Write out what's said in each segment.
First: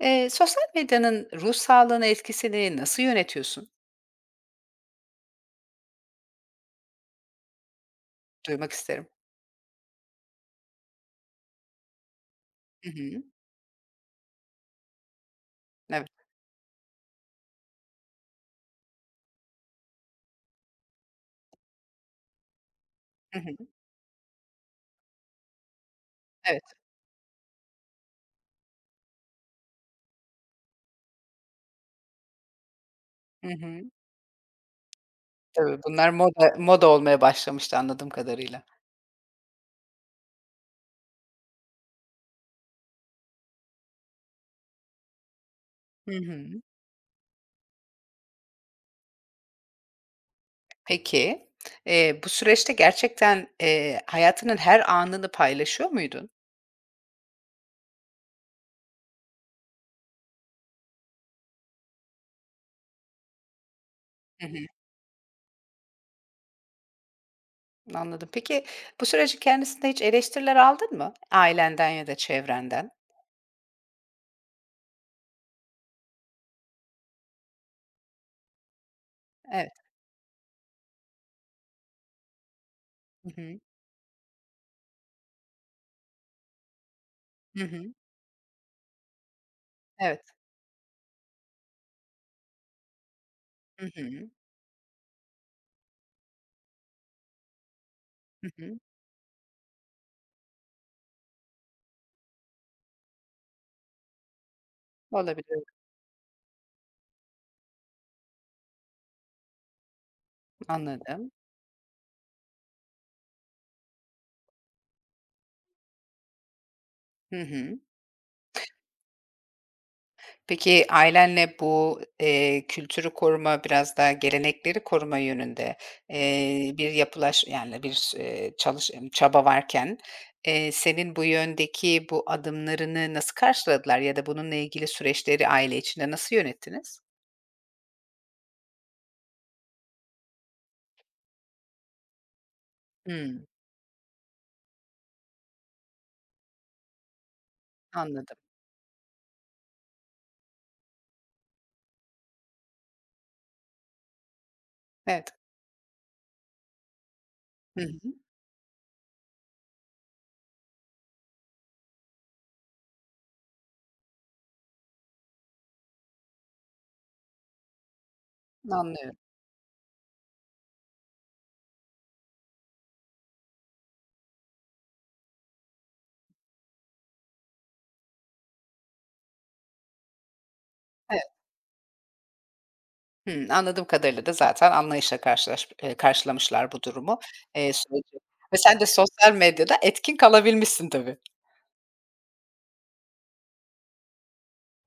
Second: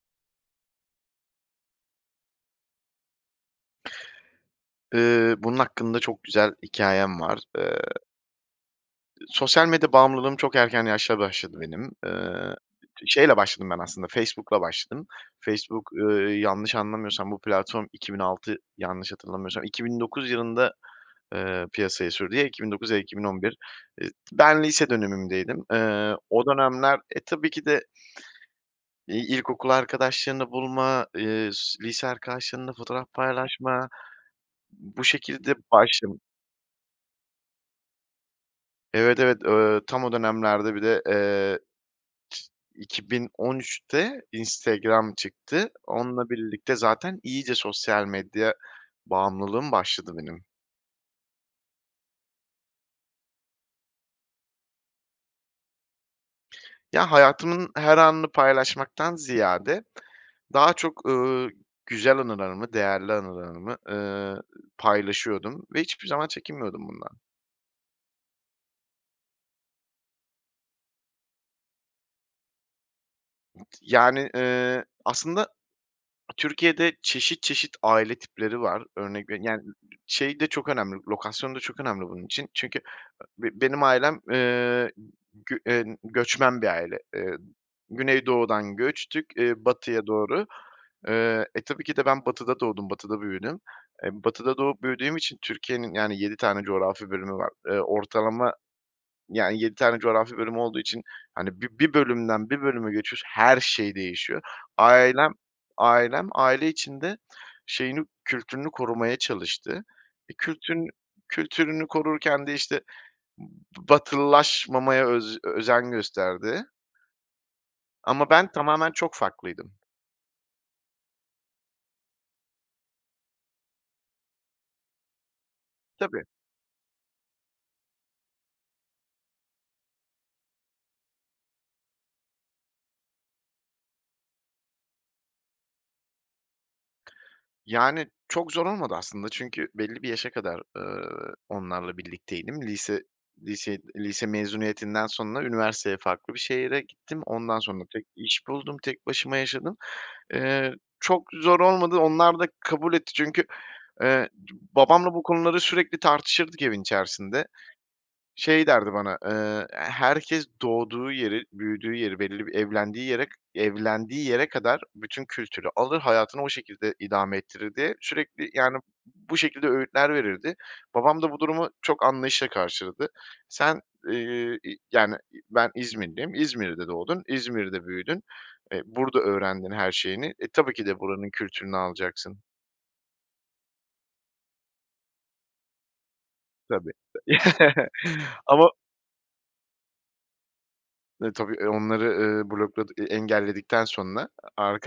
Eee, sosyal medyanın ruh sağlığına etkisini nasıl yönetiyorsun? Iıı, bunun hakkında çok güzel hikâyem var, ııı Duymak isterim. ııı, sosyal medya bağımlılığım çok erken yaşta başladı benim. Iıı, Hı hı. şeyle başladım ben aslında, Facebook'la başladım. Facebook, Evet. ııı, yanlış anlamıyorsam bu platform 2006, yanlış hatırlamıyorsam 2009 yılında, ııı, piyasaya sürdü. Ya 2009 ya da iki bin Hı on bir, hı. ııı, ben lise dönemimdeydim. Iıı, o Evet. dönemler, e, tabii ki de iii, ilkokul arkadaşlarını bulma, ııı, s lise arkadaşlarınla fotoğraf Hı hı. paylaşma, b bu şekilde Doğru, bunlar başlad moda moda olmaya başlamıştı, anladığım kadarıyla. Evet, evet. Eee, tam o dönemlerde bir de, eee, 2013'te Instagram çıktı. Hı Onunla hı. birlikte zaten iyice sosyal medya bağımlılığım başladı benim. Peki, eee, bu süreçte gerçekten, eee, hayatının her anını paylaşıyor muydun? Ya, hayatımın her anını paylaşmaktan ziyade daha çok, ııı, güzel anılarımı, değerli anılarımı, ııı, Hı hı. paylaşıyordum ve hiçbir zaman çekinmiyordum bundan. Anladım, peki, bu sürecin kendisinde hiç eleştiriler aldın mı, ailenden ya da çevrenden? Yani, ııı, aslında Türkiye'de çeşit çeşit aile tipleri var. Örnek veri yani, ı Evet. şey, de çok önemli, lokasyon da çok önemli bunun için çünkü, ııı, Hı hı. be benim ailem, ııı, gü eee, göçmen bir aile. Iıı, Hı hı. Güneydoğu'dan göçtük, ııı, batıya Evet. doğru, eee. E, tabii ki de ben Batı'da doğdum, Batı'da büyüdüm. Hı Eee, hı. Batı'da doğup büyüdüğüm için Türkiye'nin, yani, 7 tane coğrafi bölümü var, ııı, Hı ortalama, hı. yani, 7 tane coğrafi bölümü olduğu için, hani, bi bir bölümden bir bölüme geçiyorsun, her şey değişiyor. Ailem Olabilir. ailem aile içinde şeyini, kültürünü korumaya çalıştı. Bir kültün Anladım. kültürünü korurken de, işte, b batılılaşmamaya öz özen gösterdi. Hı hı. Ama ben tamamen çok farklıydım. Peki, ailenle bu, eee, kültürü koruma, biraz daha gelenekleri koruma yönünde, Tabii. eee, bir yapılaş yani, bir eee, çalış emm, çaba varken, eee, senin bu yöndeki bu adımlarını nasıl karşıladılar ya da bununla ilgili süreçleri aile içinde nasıl yönettiniz? Yani, çok zor olmadı, aslında. Çünkü belli bir yaşa kadar, ııı, onlarla birlikteydim. Lise Hımm. liseyi lise mezuniyetinden sonra üniversiteye farklı bir şehre gittim. Ondan sonra tek Anladım. iş buldum, tek başıma yaşadım, ııı, çok zor olmadı. Onlar da kabul etti çünkü, eee, babamla bu Evet. konuları sürekli tartışırdık evin içerisinde. Hı hı. Şey derdi bana, eee, "Herkes doğduğu yeri, büyüdüğü yeri, belirli bir evlendiği yere evlendiği yere kadar bütün kültürü alır, hayatını o şekilde idame ettirir." diye sürekli, yani, Anlıyorum. bu şekilde öğütler verirdi. Babam da bu durumu çok anlayışla karşıladı. Sen, ııı yani, ben İzmirliyim, İzmir'de doğdun, İzmir'de büyüdün, eee, burada öğrendin her şeyini, e, tabii ki de Evet. buranın kültürünü alacaksın. Hımm. Anladığım kadarıyla da zaten anlayışla karşılaş ııı, karşılamışlar bu Tabii durumu, eee, süreci ve ama sen de sosyal medyada etkin kalabilmişsin tabii. Eee, tabii, eee, onları, ııı, blokladı eee, engelledikten sonra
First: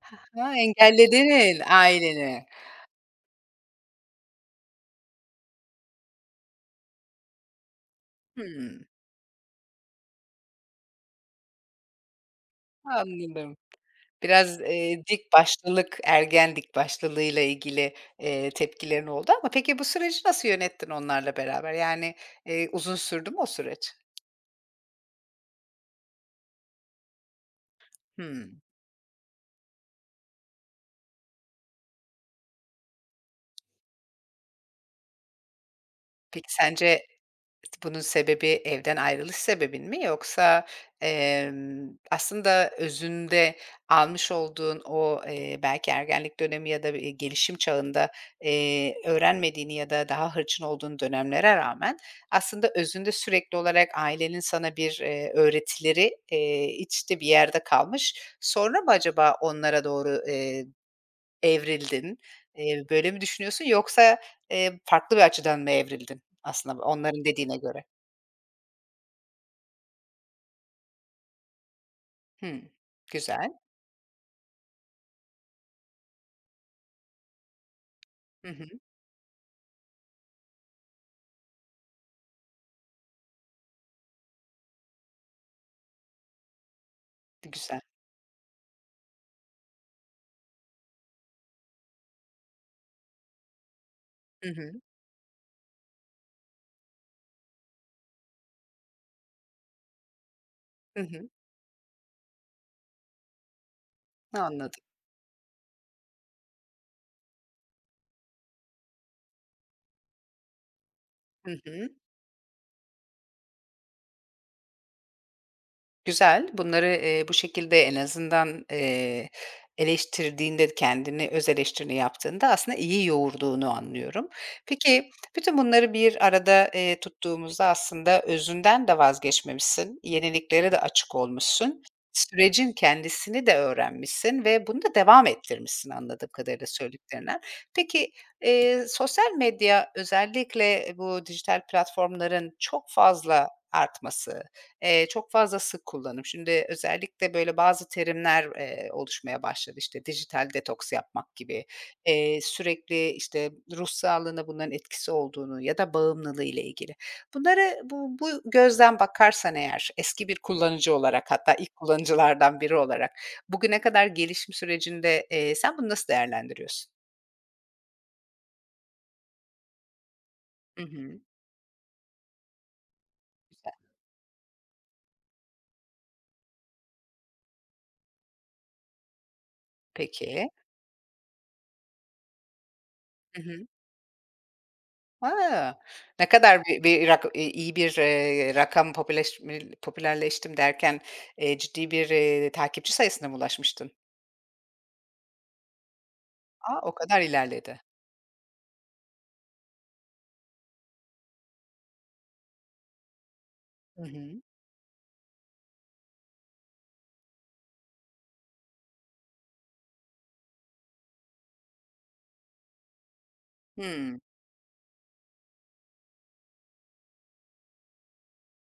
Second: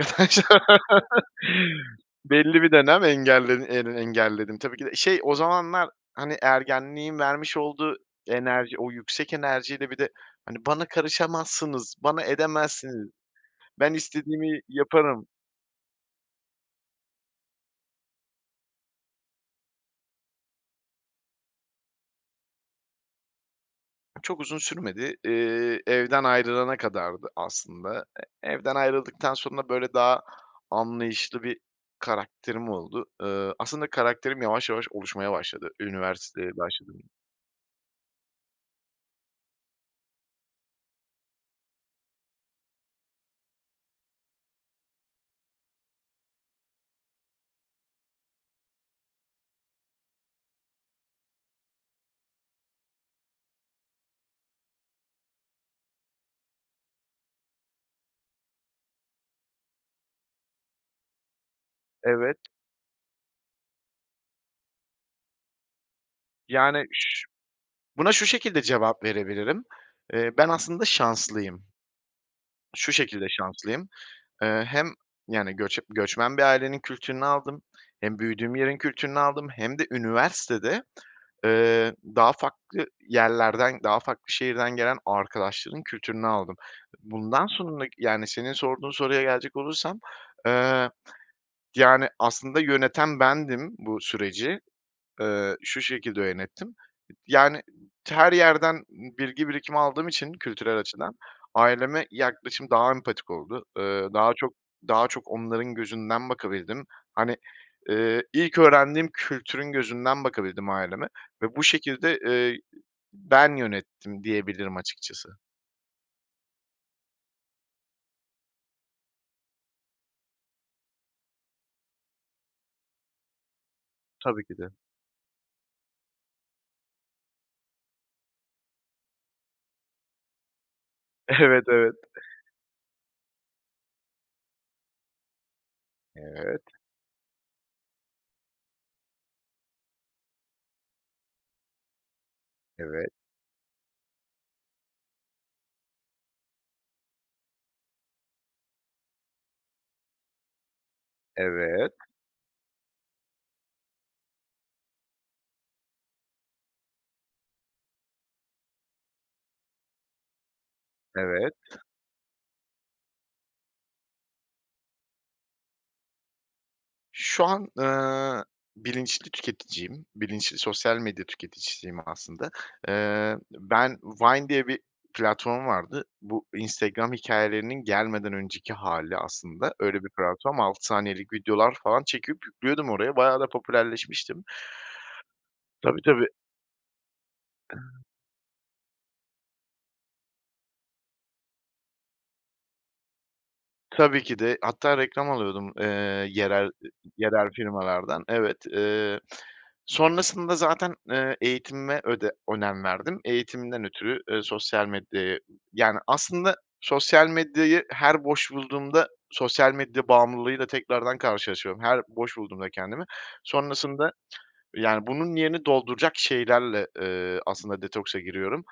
Hı hı, engelledin aileni. belli bir dönem engellen en engelledim tabii ki de. Şey, o zamanlar, hani, ergenliğin vermiş olduğu enerji, Hımm. o yüksek enerjiyle bir de, hani, bana karışamazsınız, bana edemezsiniz, Anladım. ben istediğimi Biraz, eee, yaparım dikbaşlılık, ergen dik başlılığıyla ilgili, eee, tepkilerin oldu ama peki, bu süreci nasıl yönettin onlarla beraber? Yani, eee, uzun sürdü mü o süreç? Çok uzun sürmedi. Eee, evden ayrılana kadardı, aslında. E, Hımm. evden ayrıldıktan sonra, böyle, daha anlayışlı bir karakterim oldu. Iıı, aslında karakterim yavaş yavaş oluşmaya başladı, üniversiteye Peki, başladığım sence ıs bunun sebebi evden ayrılış sebebin mi yoksa, emm, aslında özünde almış olduğun o, eee, belki ergenlik dönemi ya da, eee, gelişim çağında, eee, öğrenmediğin ya da daha hırçın olduğun dönemlere rağmen aslında özünde sürekli olarak ailenin sana bir, eee, öğretileri, eee, içte bir yerde kalmış, sonra mı acaba onlara doğru, eee, evrildin? Evet. Eee, böyle mi düşünüyorsun yoksa, eee, farklı bir açıdan mı evrildin, aslında Yani, ş onların dediğine göre? buna şu şekilde cevap verebilirim. Eee, ben aslında şanslıyım. Hımm. Şu şekilde Güzel. şanslıyım, ııı, hem, yani, göç göçmen bir ailenin kültürünü aldım, hem Hı büyüdüğüm hı. yerin kültürünü aldım, hem de üniversitede, ııı, daha farklı yerlerden, daha farklı şehirden gelen arkadaşların kültürünü aldım. Bundan Bu güzel. sonraki, yani, senin sorduğun soruya gelecek olursam, ııı, yani, aslında yöneten bendim bu Hı süreci. hı. Iıı, şu şekilde yönettim, yani, her yerden bilgi birikimi aldığım için kültürel Hı açıdan hı. aileme yaklaşım daha empatik oldu. Iıı, daha çok Anladım. daha çok onların gözünden bakabildim. Hani, ııı, ilk öğrendiğim kültürün gözünden bakabildim aileme Hı ve bu hı. şekilde, ııı, ben yönettim diyebilirim açıkçası. Güzel. Bunları, eee, bu şekilde en azından, eee, eleştirdiğinde, kendini, öz eleştirini yaptığında aslında iyi yoğurduğunu anlıyorum. Tabii ki de. Peki, bütün bunları bir arada, eee, tuttuğumuzda aslında özünden de vazgeçmemişsin, yeniliklere de açık Evet, olmuşsun, evet. sürecin kendisini de öğrenmişsin ve bunu da devam ettirmişsin, anladığım Evet. kadarıyla söylediklerinden. Peki, eee, sosyal medya, özellikle bu dijital platformların çok Evet. fazla artması, eee, çok fazla sık kullanım, şimdi özellikle, böyle, bazı terimler, eee, oluşmaya başladı. İşte, dijital detoks yapmak gibi, Evet. eee, sürekli, işte, ruh sağlığına bunların etkisi olduğunu ya da bağımlılığıyla ilgili. Bunları bu bu gözden bakarsan eğer eski bir kullanıcı olarak Evet. hatta ilk kullanıcılardan biri olarak bugüne kadar gelişim sürecinde, eee, sen bunu nasıl değerlendiriyorsun? Şu an, ııı, bilinçli tüketiciyim, bilinçli Hı sosyal hı. medya tüketicisiyim, aslında. Eee, Güzel. ben, Vine diye bir platform vardı. Bu Instagram hikayelerinin gelmeden önceki hâli aslında, öyle bir Peki. platform. 6 saniyelik videolar falan, çekip yüklüyordum oraya, bayağı Hı da hı. popülerleşmiştim. A! Tabii, Ne tabii. kadar bi bir rak i iyi bir, eee, rakam popüleşme popülerleştim derken, eee, ciddi bir, eee, takipçi sayısına mı ulaşmıştın? Tabii ki de, hatta reklam alıyordum, ııı, yerel A! O kadar yerel ilerledi. firmalardan, evet. Iıı, sonrasında zaten, eee, eğitimime öde önem verdim. Eğitimimden Hı ötürü, hı. eee, sosyal medyaya Yani, aslında sosyal medyayı her boş bulduğumda, sosyal medya bağımlılığıyla tekrardan karşılaşıyorum. Her boş bulduğumda kendimi sonrasında, Hımm. yani, bunun yerini dolduracak şeylerle, eee, aslında detoksa giriyorum.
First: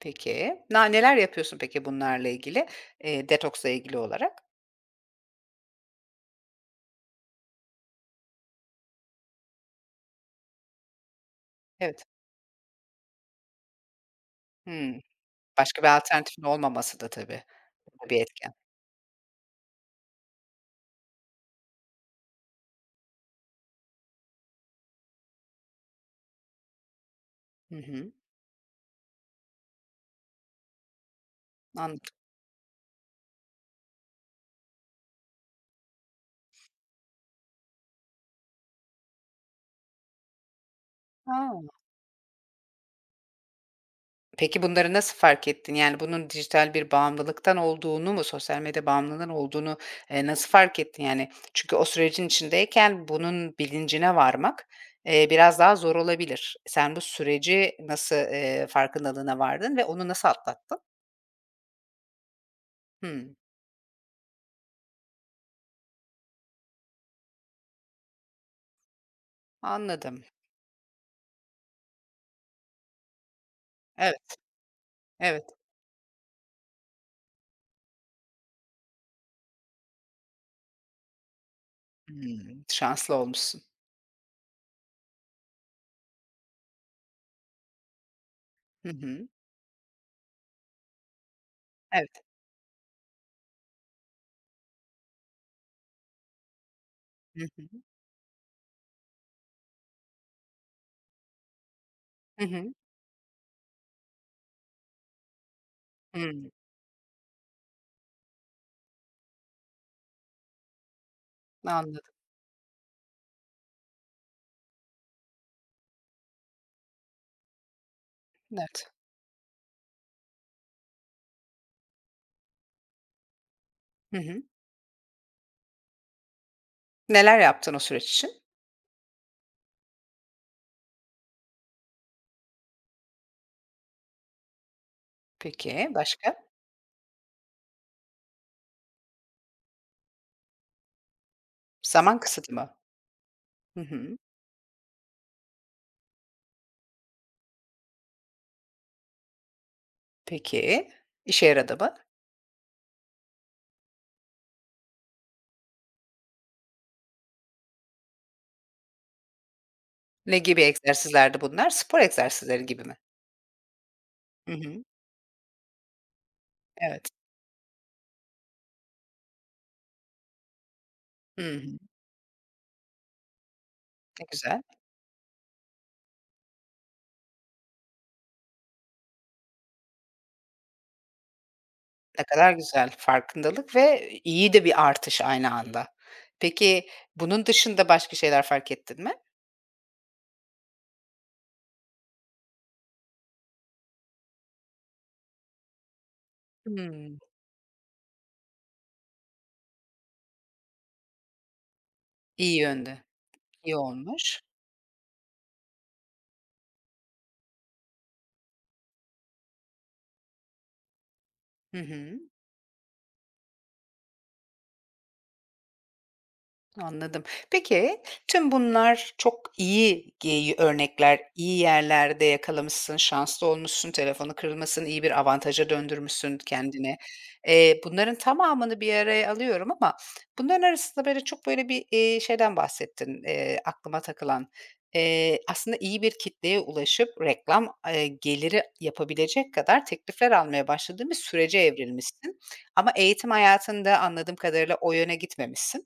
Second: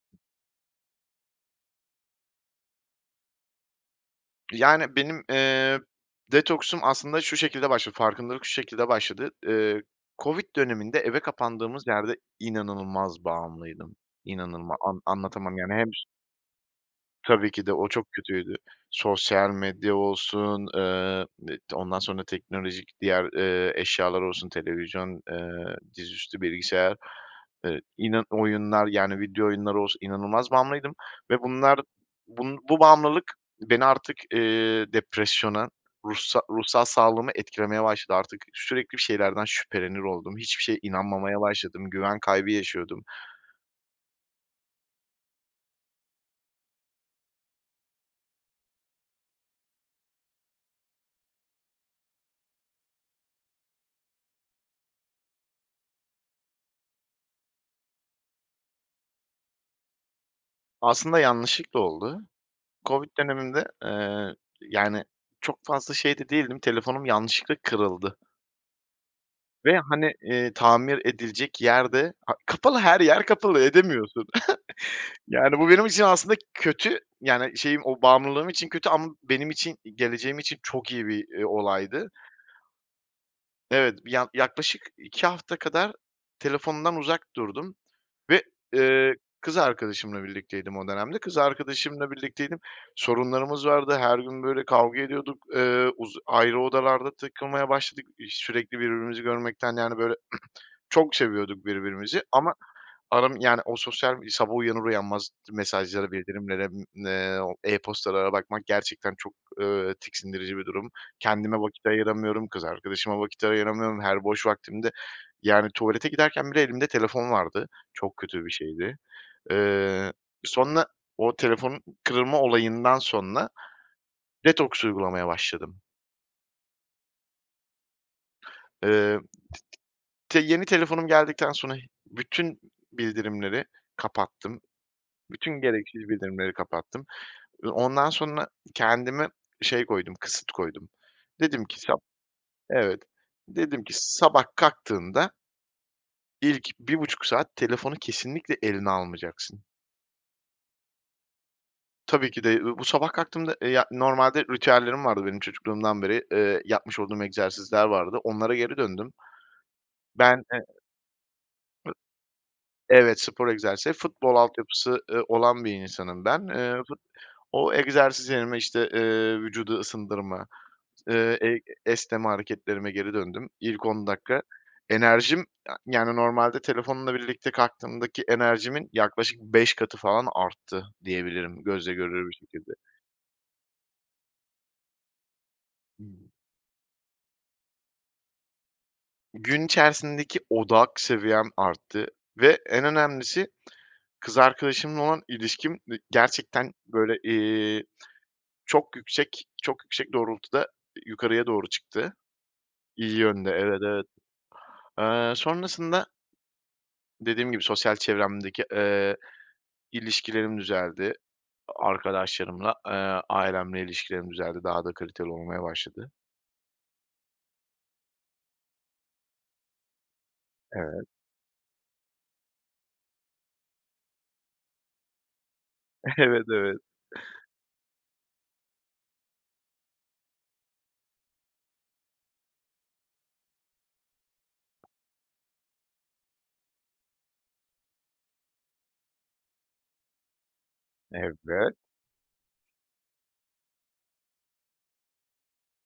Peki, na neler yapıyorsun peki, bunlarla ilgili, eee, detoksla ilgili olarak? Yani, benim, eee, detoksum aslında şu şekilde başladı, farkındalık şu şekilde başladı. Eee, COVID döneminde, eve kapandığımız Evet. yerde inanılmaz bağımlıydım, inanılma Hımm, an anlatamam, yani, başka hem bir ş alternatifin olmaması da tabii, Tabii ki de, o o da çok bir etken. kötüydü. Sosyal medya olsun, eee, [unintelligible] ondan sonra teknolojik diğer, eee, eşyalar olsun, televizyon, eee, dizüstü bilgisayar, Hı eee, hı. inan oyunlar yani, video oyunları olsun, inanılmaz bağımlıydım ve bunlar, Anladım. bun bu bağımlılık beni artık, eee, depresyona, ruhsa ruhsal sağlığımı etkilemeye başladı. Artık sürekli bir şeylerden şüphelenir oldum. Hiçbir şeye inanmamaya A! başladım. Güven kaybı yaşıyordum. Peki, bunları nasıl fark ettin? Yani, bunun dijital bir bağımlılıktan olduğunu mu, sosyal medya bağımlılığının olduğunu, eee, nasıl fark ettin yani? Çünkü o sürecin içindeyken bunun bilincine varmak, eee, biraz daha zor olabilir. Sen bu süreci nasıl, ııı, farkındalığına vardın ve onu nasıl atlattın? Aslında yanlışlıkla oldu. COVID Hımm. döneminde, ııı, yani, çok fazla şey de değildim, telefonum yanlışlıkla kırıldı ve, hani, Anladım. ııı, tamir edilecek yer de, a kapalı, her yer kapalı, edemiyorsun Evet. Evet. yani, bu benim için aslında kötü, yani, şeyim, o bağımlılığım için kötü ama benim için, geleceğim için çok iyi bir, iii, olaydı. Hımm. Şanslı olmuşsun. Evet, bir yak yaklaşık 2 hafta kadar telefondan uzak durdum ve, Hı ııı, hı. kız arkadaşımla birlikteydim o dönemde, kız arkadaşımla Evet. birlikteydim. Sorunlarımız vardı, her gün, böyle, kavga ediyorduk, ııı, uzu ayrı odalarda Hı takılmaya hı. başladık. İş sürekli birbirimizi görmekten, yani, böyle, çok seviyorduk birbirimizi Hı ama hı. aram yani, o sosyal Sabah uyanır uyanmaz mesajlara, Hımm. bildirimlere, [unintelligible] e-postalara bakmak gerçekten çok, ııı, tiksindirici bir durum. Kendime vakit Anladım. ayıramıyorum, kız arkadaşıma vakit ayıramıyorum. Her boş vaktimde, yani, tuvalete giderken bile elimde telefon vardı, çok kötü bir Net. şeydi. Iıı, sonra o telefonun kırılma olayından sonra Hı hı. detoks uygulamaya başladım. Neler yaptın o süreç için? Iıı, tı tı te yeni telefonum geldikten sonra bütün bildirimleri kapattım. Bütün Peki, gereksiz başka? bildirimleri kapattım. Iıı, ondan sonra kendime şey koydum, kısıt koydum. Dedim ki sa Zaman kısıtı mı? Evet. Hı Dedim ki hı. sabah kalktığında ilk 1,5 saat telefonu kesinlikle eline almayacaksın. Peki, işe yaradı mı? Tabii ki de, ııı, bu sabah kalktığımda, eee, yani, normalde ritüellerim vardı benim, çocukluğumdan beri, ııı, yapmış olduğum egzersizler vardı, onlara geri döndüm. Ne Ben, gibi eee egzersizlerdi bunlar? Spor egzersizleri gibi mi? Evet, spor egzersizleri. Futbol Hı hı. altyapısı, ııı, olan bir insanım ben. Iıı, fut Evet. o egzersiz yerime, işte, eee, vücudu ısındırma, ııı, Hı ey hı. esneme hareketlerime geri döndüm. İlk 10 Ne dakika güzel. enerjim yani, normalde telefonla birlikte kalktığımdaki enerjimin yaklaşık 5 katı falan arttı, diyebilirim gözle Ne görülür bir kadar şekilde. güzel farkındalık ve i iyi de bir artış aynı anda. [unintelligible] Peki, bunun dışında başka şeyler fark ettin mi? Gün içerisindeki odak seviyem arttı ve en önemlisi kız arkadaşımla olan ilişkim, ı gerçekten, Hımm. böyle, iii, çok yüksek çok yüksek doğrultuda yı yukarıya doğru çıktı. İyi yönde, İyi yönde iyi Evet, evet. olmuş. Eee, sonrasında dediğim gibi sosyal çevremdeki, eee, ilişkilerim düzeldi, Hı a hı. arkadaşlarımla, ııı, ailemle ilişkilerim düzeldi, daha da kaliteli olmaya başladı. Anladım. Peki, tüm bunlar çok iyi gey Evet. örnekler, iyi yerlerde yakalamışsın, şanslı olmuşsun, telefonun kırılmasını iyi bir avantaja döndürmüşsün Evet, evet. kendini. Eee, bunların tamamını bir araya alıyorum ama bunların arasında, böyle, çok, böyle, bir, iii, şeyden bahsettin, eee, aklıma takılan. Eee, aslında iyi bir kitleye ulaşıp, reklam, ııı, geliri yapabilecek kadar teklifler almaya başladığın bir sürece Evet. evrilmişsin ama eğitim hayatında anladığım kadarıyla o yöne gitmemişsin.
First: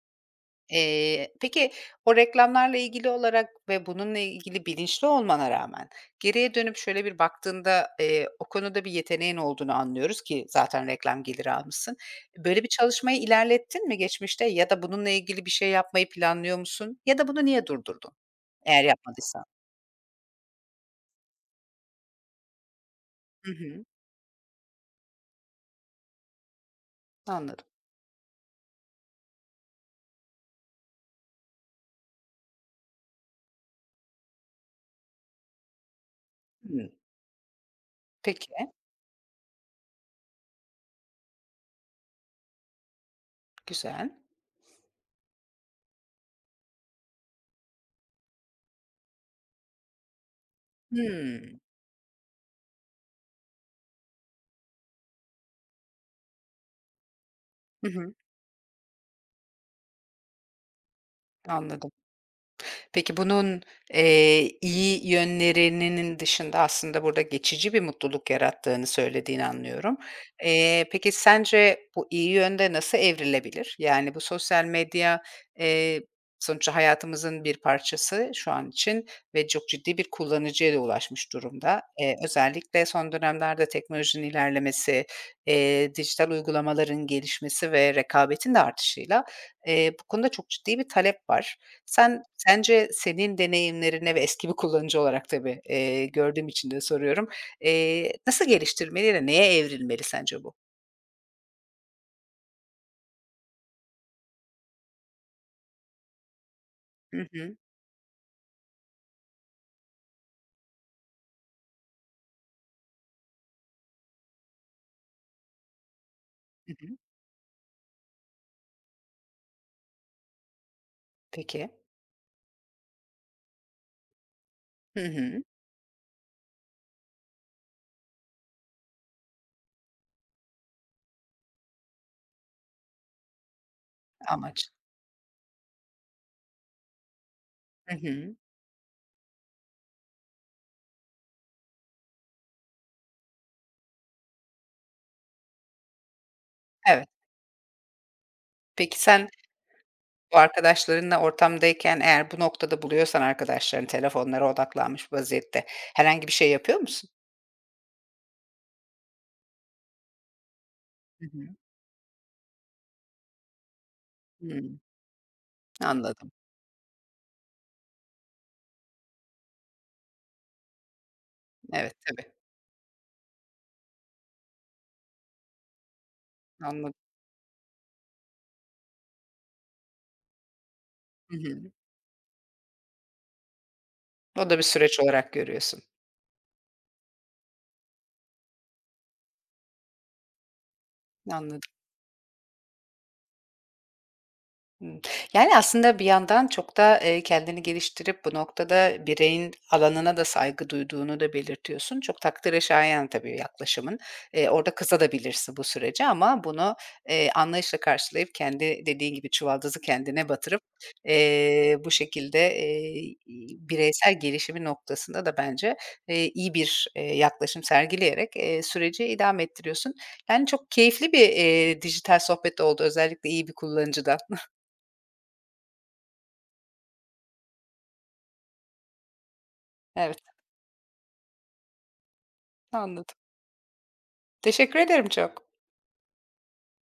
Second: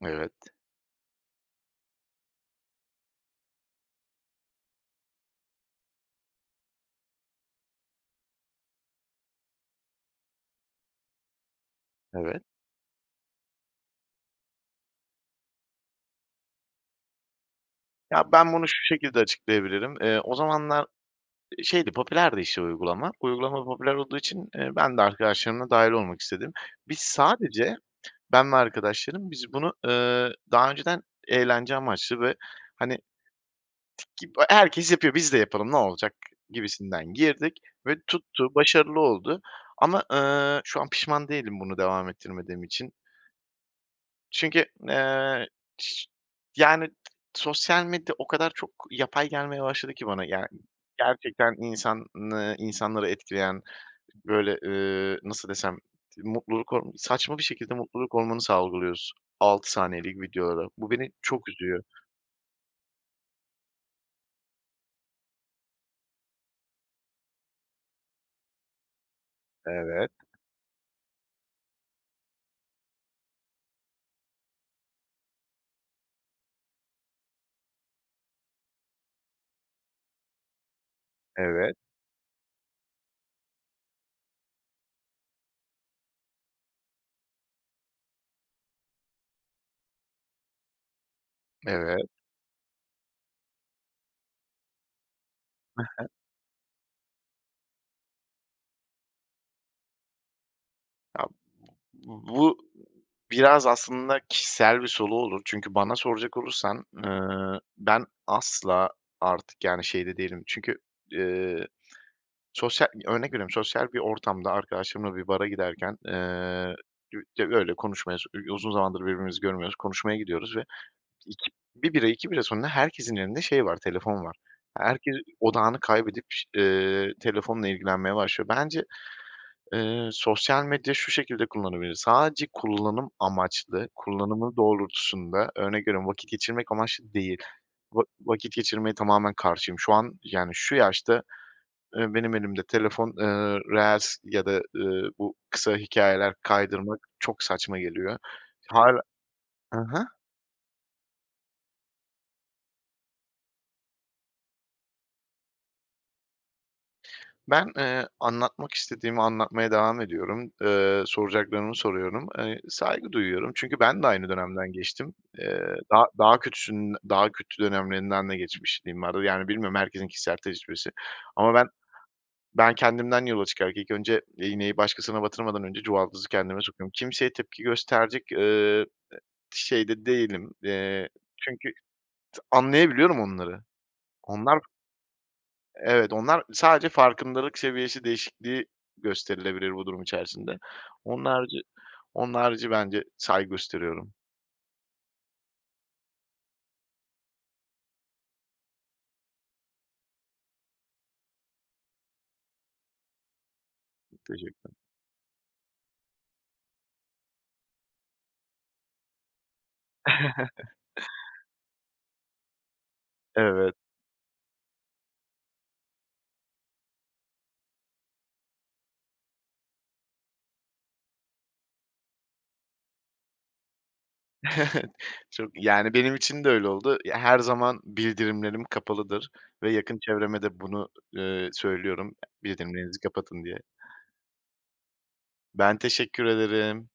Evet. Eee, peki, o reklamlarla ilgili olarak ve bununla ilgili bilinçli olmana rağmen geriye dönüp, şöyle bir baktığında, eee, o konuda bir yeteneğin olduğunu anlıyoruz ki zaten reklam geliri almışsın. Evet. Böyle bir çalışmayı ilerlettin mi, geçmişte ya da bununla ilgili bir şey yapmayı planlıyor musun ya da bunu niye durdurdun, Ya, ben bunu eğer şu şekilde yapmadıysan? açıklayabilirim. Iıı, o zamanlar, ııı, şeydi, popülerdi, işte, uygulama. Hı Uygulama da hı. popüler olduğu için, ııı, ben de arkadaşlarımla dâhil olmak istedim. Biz Anladım. sadece, ben ve arkadaşlarım, biz bunu, ııı, daha önceden eğlence amaçlı ve, hani gibi herkes yapıyor, biz de yapalım, ne olacak Hıı. gibisinden girdik ve tuttu, Peki. başarılı oldu ama, ııı, şu an pişman değilim bunu devam ettirmediğim için. Güzel. Çünkü, eee, şı yani, sosyal medya o kadar çok yapay gelmeye başladı ki bana, yani, gerçekten Hmm. insanı insanları etkileyen, böyle, ııı, nasıl desem, tı mutluluk hor saçma bir şekilde Hı mutluluk hı. hormonu salgılıyoruz 6 saniyelik videolara. Bu beni çok üzüyor. Anladım. Peki, bunun, eee, iyi yönlerinin dışında aslında burada geçici bir mutluluk yarattığını söylediğini anlıyorum. Evet. Eee, peki, sence bu iyi yönde nasıl evrilebilir? Yani, bu sosyal medya, eee, sonuçta hayatımızın bir parçası şu an için ve çok ciddi bir kullanıcıya da ulaşmış Evet. durumda. Eee, özellikle son dönemlerde teknolojinin ilerlemesi, eee, dijital uygulamaların gelişmesi ve rekabetin de artışıyla, eee, bu konuda çok ciddi bir talep var. Evet. Sen sence, senin deneyimlerine ve eski bir kullanıcı olarak tabii, Hı eee, hı. gördüğüm için de soruyorum, eee, nasıl geliştirmeli ve neye evrilmeli sence bu? Ya, b bu bu biraz aslında kişisel bir soru olur çünkü bana soracak olursan, Hı hı. eee, ben asla artık, yani, şeyde değilim. Çünkü, eee, sosyal örnek veriyorum, sosyal bir ortamda arkadaşlarımla bir bara giderken, Hı eee, hı. [unintelligible] öyle konuşmayız, u uzun zamandır birbirimizi görmüyoruz, konuşmaya gidiyoruz ve iki Peki. 1 bira, 2 bira sonunda herkesin elinde, şey, var, telefon var. Hı Herkes hı. odağını kaybedip ş eee, telefonla ilgilenmeye başlıyor. Bence, eee, sosyal medya şu şekilde kullanılabilir, sadece kullanım amaçlı, kullanımı Amaç. doğrultusunda. Örnek veriyorum, vakit geçirmek amaçlı değil, Hı va hı. vakit geçirmeye tamamen karşıyım. Şu an, yani, şu yaşta, eee, benim elimde telefon, eee, reels ya da, ııı, bu kısa hikâyeler kaydırmak Evet. çok saçma geliyor. Peki, Hâlâ sen Hı hı. bu arkadaşlarınla ortamdayken, eğer bu noktada buluyorsan arkadaşlarını telefonlara odaklanmış vaziyette, herhangi bir şey yapıyor musun? Ben, eee, anlatmak istediğimi anlatmaya devam ediyorum. Eee, Hı hı. soracaklarımı soruyorum. Eee, saygı duyuyorum çünkü ben de aynı dönemden Hımm. geçtim. Eee, daha Anladım. daha kötüsünün, daha kötü dönemlerinden de geçmişliğim var, yani, bilmiyorum herkesin kişisel tecrübesi ama ben Evet, tabii. ben kendimden yola çıkarak ilk önce iğneyi başkasına batırmadan önce çuvaldızı kendime sokuyorum. Anladım. Kimseye tepki gösterecek, eee, şeyde değilim, eee, Hı çünkü hı. t anlayabiliyorum onları. O da Onlar bir süreç olarak görüyorsun. Evet, onlar sadece farkındalık seviyesi değişikliği gösterilebilir bu durum içerisinde. Onun harici Anladım. onun harici bence saygı gösteriyorum. Hımm, yani, aslında bir yandan çok da, ııı, kendini geliştirip bu noktada bireyin alanına da saygı duyduğunu da belirtiyorsun. Çok takdire şayan tabii yaklaşımın. Iıı, orada Teşekkürler. kızabilirsin de bu sürece ama bunu, eee, anlayışla karşılayıp, kendi dediğin gibi çuvaldızı kendine batırıp, eee, bu şekilde, eee, Evet. bireysel gelişimi noktasında da bence, eee, iyi bir, eee, yaklaşım sergileyerek, eee, süreci idame ettiriyorsun. Yani, çok keyifli bir, eee, dijital sohbet oldu, özellikle iyi bir kullanıcıdan. Çok Yani, benim için de öyle oldu. Ya her zaman bildirimlerim kapalıdır ve yakın Evet. çevreme de bunu, eee, söylüyorum, bildirimlerinizi Anladım. kapatın diye. Teşekkür ederim çok. Ben teşekkür ederim.